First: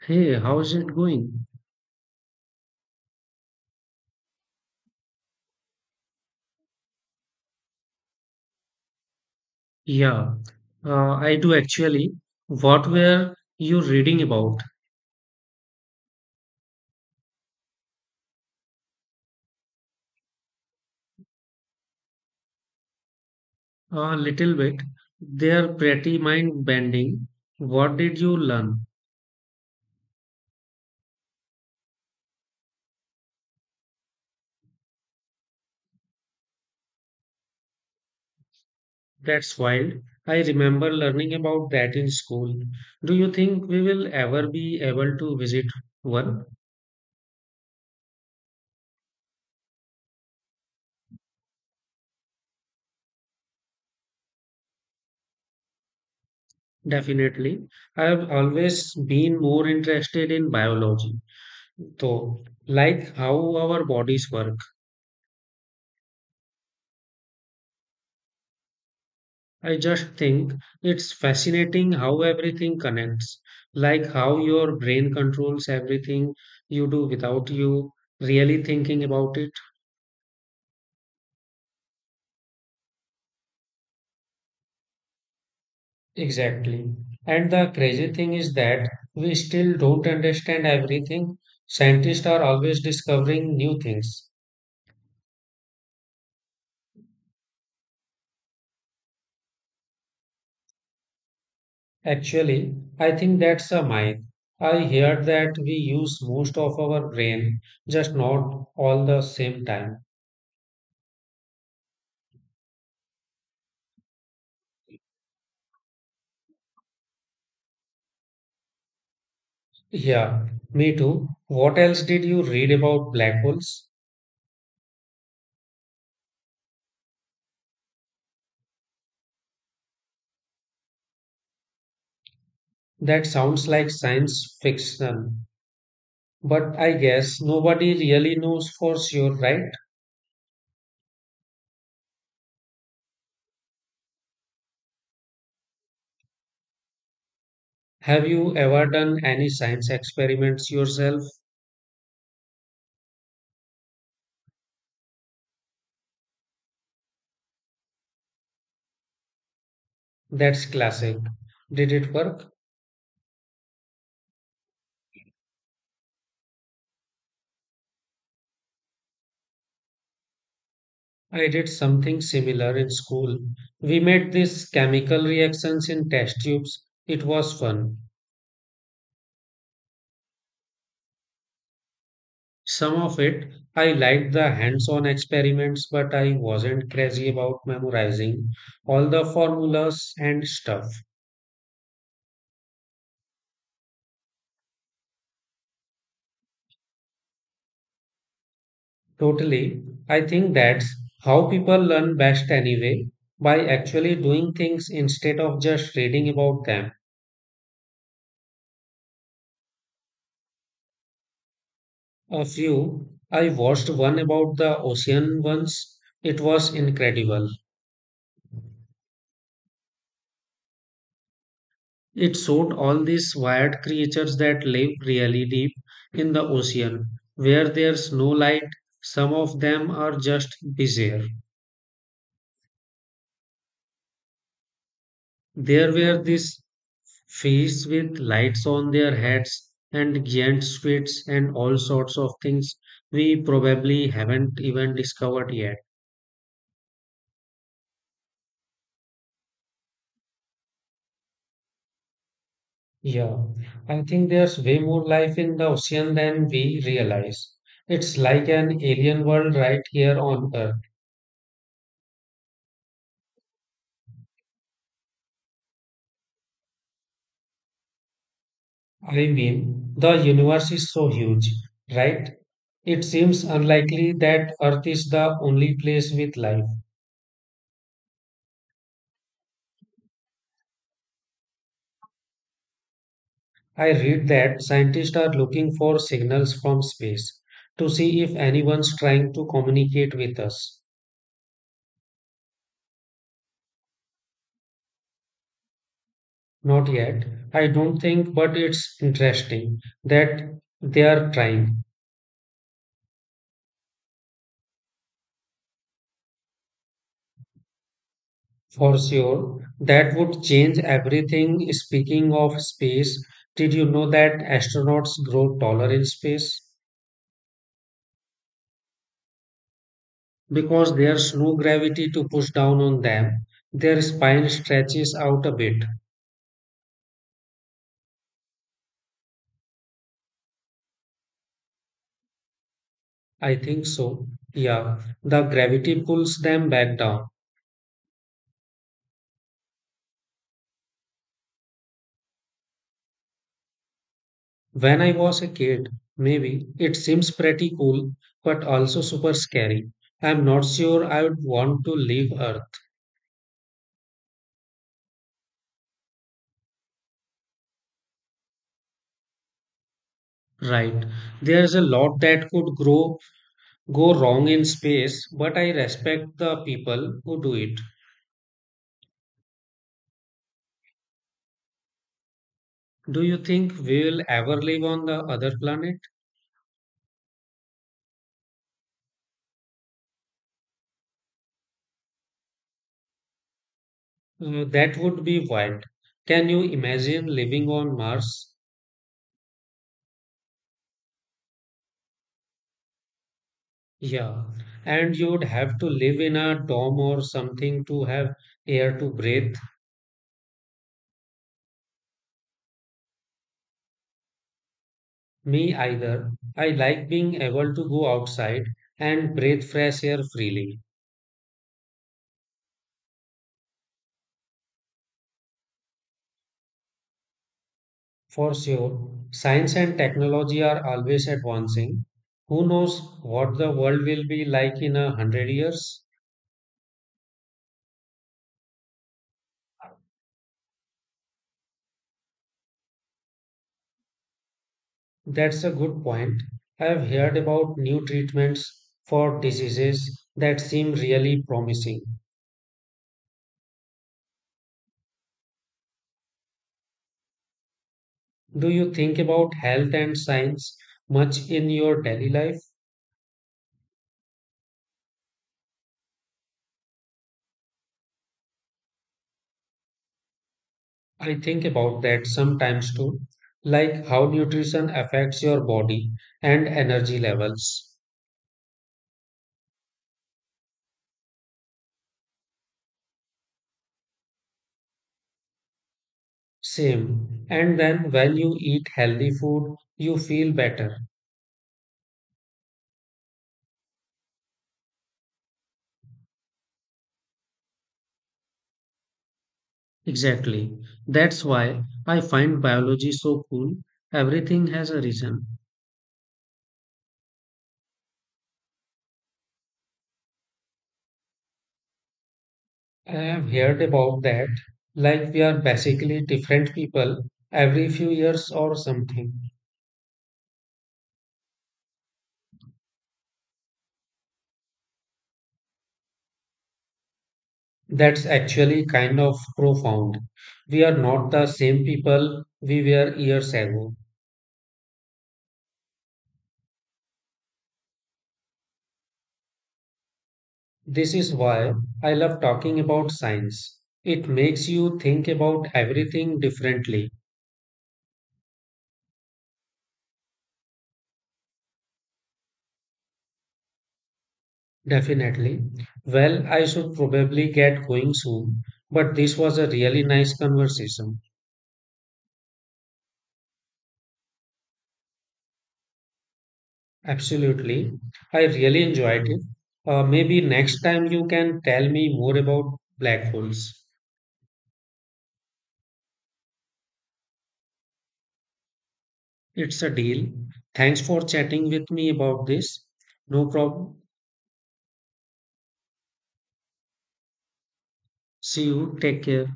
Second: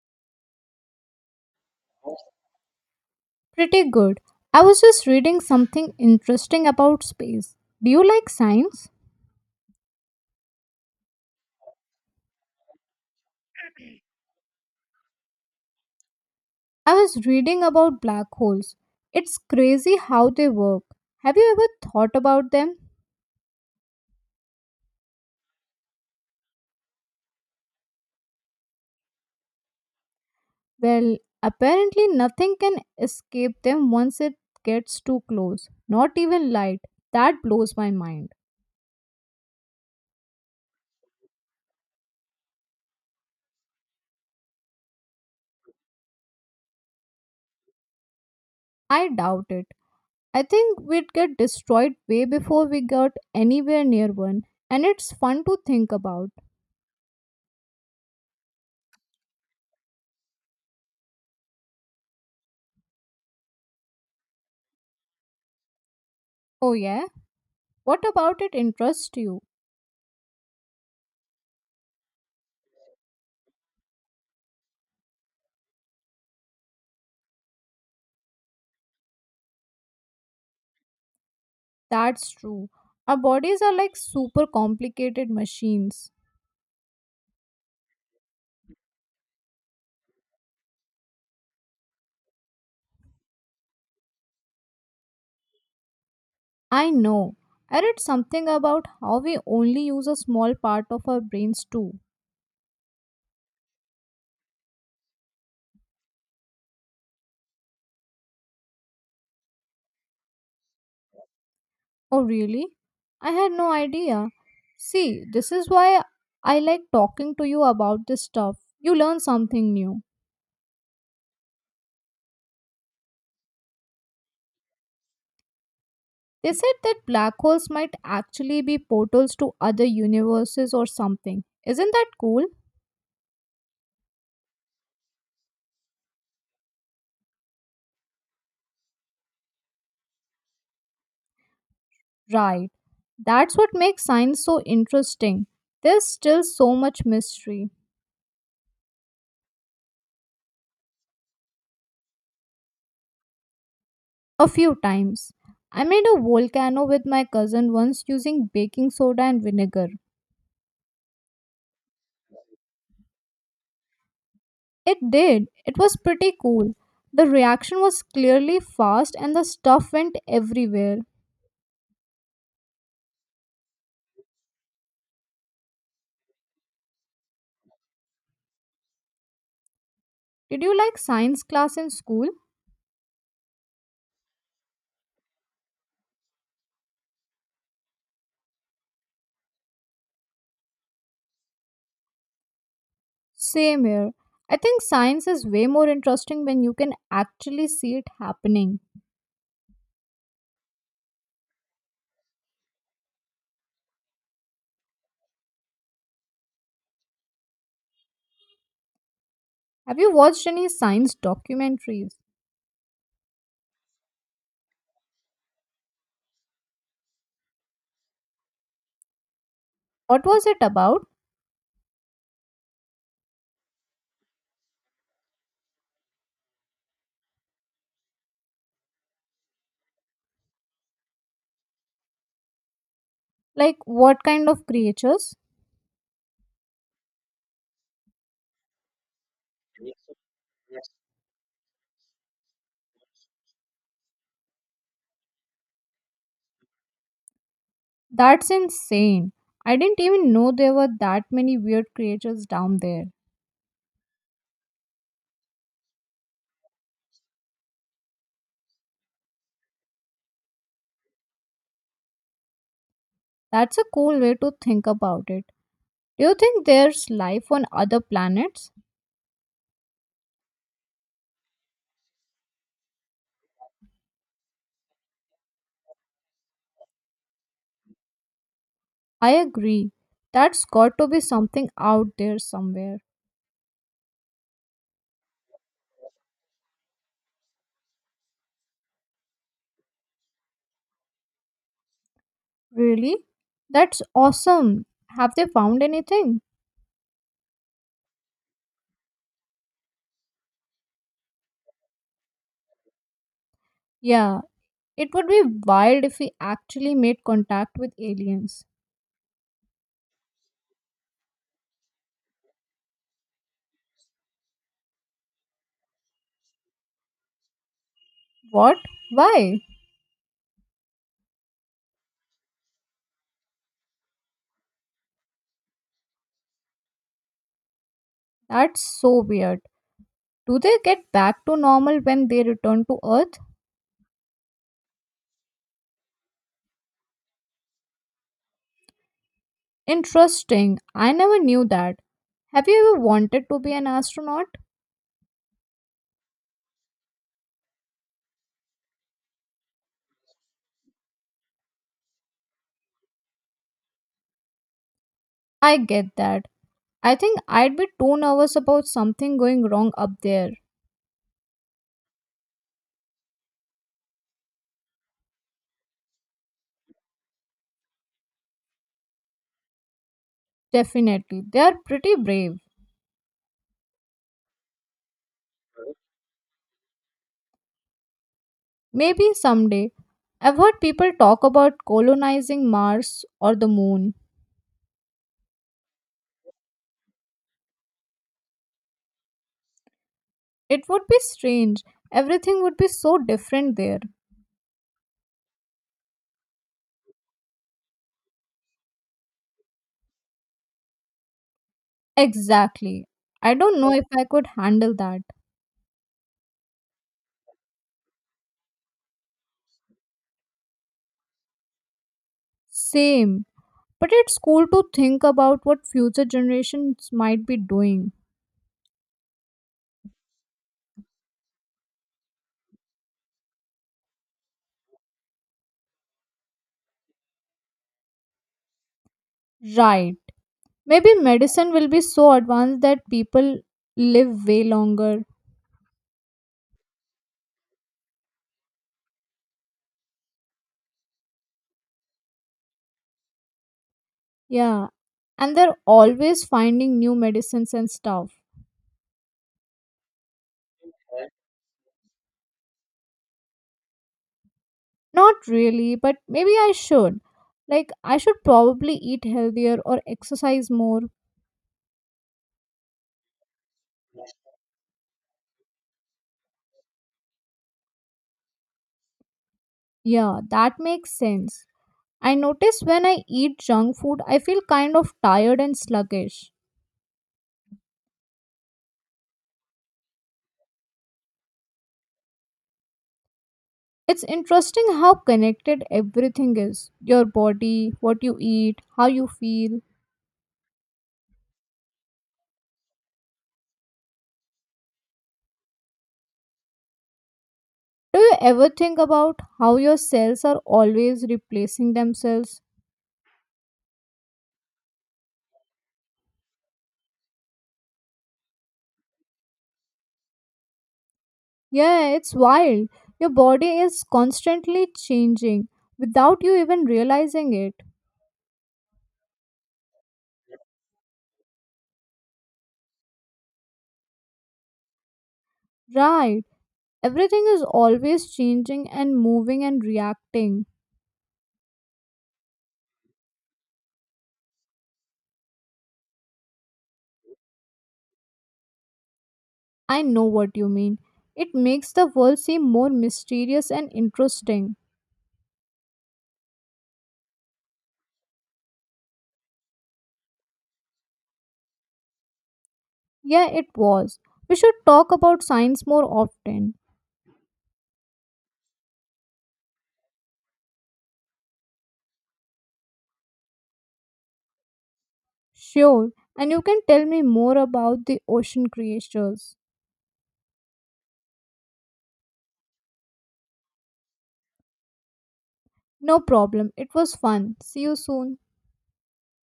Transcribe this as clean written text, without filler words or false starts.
Hey, how's it going? Pretty good. I was just reading something interesting about space. Do you like science? Yeah, I do actually. What were you reading about? I was reading about black holes. It's crazy how they work. Have you ever thought about them? A little bit. They're pretty mind-bending. What did you learn? Well, apparently nothing can escape them once it gets too close. Not even light. That blows my mind. That's wild. I remember learning about that in school. Do you think we will ever be able to visit one? I doubt it. I think we'd get destroyed way before we got anywhere near one. And it's fun to think about. Definitely. I've always been more interested in biology, though, like how our bodies work. Oh, yeah? What about it interests you? I just think it's fascinating how everything connects, like how your brain controls everything you do without you really thinking about it. That's true. Our bodies are like super complicated machines. Exactly. And the crazy thing is that we still don't understand everything. Scientists are always discovering new things. I know. I read something about how we only use a small part of our brains too. Actually, I think that's a myth. I heard that we use most of our brain, just not all the same time. Oh, really? I had no idea. See, this is why I like talking to you about this stuff. You learn something new. Yeah, me too. What else did you read about black holes? They said that black holes might actually be portals to other universes or something. Isn't that cool? That sounds like science fiction, but I guess nobody really knows for sure, right? Right. That's what makes science so interesting. There's still so much mystery. Have you ever done any science experiments yourself? A few times. I made a volcano with my cousin once using baking soda and vinegar. That's classic. Did it work? It did. It was pretty cool. The reaction was clearly fast and the stuff went everywhere. I did something similar in school. We made these chemical reactions in test tubes. It was fun. Did you like science class in school? Some of it, I liked the hands on experiments, but I wasn't crazy about memorizing all the formulas and stuff. Same here. I think science is way more interesting when you can actually see it happening. Totally. I think that's how people learn best anyway, by actually doing things instead of just reading about them. Have you watched any science documentaries? A few. I watched one about the ocean once. It was incredible. What was it about? It showed all these wired creatures that live really deep in the ocean, where there's no light. Some of them are just bizarre. Like, what kind of creatures? There were these fish with lights on their heads, and giant squids, and all sorts of things we probably haven't even discovered yet. That's insane. I didn't even know there were that many weird creatures down there. Yeah, I think there's way more life in the ocean than we realize. It's like an alien world right here on Earth. That's a cool way to think about it. Do you think there's life on other planets? I mean, the universe is so huge, right? It seems unlikely that Earth is the only place with life. I agree. That's got to be something out there somewhere. I read that scientists are looking for signals from space to see if anyone's trying to communicate with us. Really? That's awesome. Have they found anything? Not yet, I don't think, but it's interesting that they are trying. Yeah, it would be wild if we actually made contact with aliens. For sure, that would change everything. Speaking of space, did you know that astronauts grow taller in space? What? Why? Because there's no gravity to push down on them, their spine stretches out a bit. That's so weird. Do they get back to normal when they return to Earth? I think so. Yeah, the gravity pulls them back down. Interesting. I never knew that. Have you ever wanted to be an astronaut? When I was a kid, maybe, it seems pretty cool, but also super scary. I'm not sure I would want to leave Earth. I get that. I think I'd be too nervous about something going wrong up there. Right. There's a lot that could grow go wrong in space, but I respect the people who do it. Definitely. They are pretty brave. Do you think we'll ever live on the other planet? Maybe someday. I've heard people talk about colonizing Mars or the moon. That would be wild. Can you imagine living on Mars? It would be strange. Everything would be so different there. Yeah, and you'd have to live in a dome or something to have air to breathe. Exactly. I don't know if I could handle that. Me either. I like being able to go outside and breathe fresh air freely. Same. But it's cool to think about what future generations might be doing. For sure, science and technology are always advancing. Who knows what the world will be like in 100 years? Right. Maybe medicine will be so advanced that people live way longer. That's a good point. I've heard about new treatments for diseases that seem really promising. Yeah. And they're always finding new medicines and stuff. Do you think about health and science much in your daily life? Not really, but maybe I should. Like, I should probably eat healthier or exercise more. I think about that sometimes too, like how nutrition affects your body and energy levels. Yeah, that makes sense. I notice when I eat junk food, I feel kind of tired and sluggish. Same. And then when you eat healthy food, you feel better. It's interesting how connected everything is your body, what you eat, how you feel. Exactly. That's why I find biology so cool. Everything has a reason. Do you ever think about how your cells are always replacing themselves? I have heard about that. Like we are basically different people every few years or something. Yeah, it's wild. Your body is constantly changing without you even realizing it. That's actually kind of profound. We are not the same people we were years ago. Right. Everything is always changing and moving and reacting. This is why I love talking about science. It makes you think about everything differently. I know what you mean. It makes the world seem more mysterious and interesting. Definitely. Well, I should probably get going soon, but this was a really nice conversation. Yeah, it was. We should talk about science more often. Absolutely. I really enjoyed it. Maybe next time you can tell me more about black holes. Sure. And you can tell me more about the ocean creatures. It's a deal. Thanks for chatting with me about this. No problem. No problem. It was fun. See you soon. See you. Take care.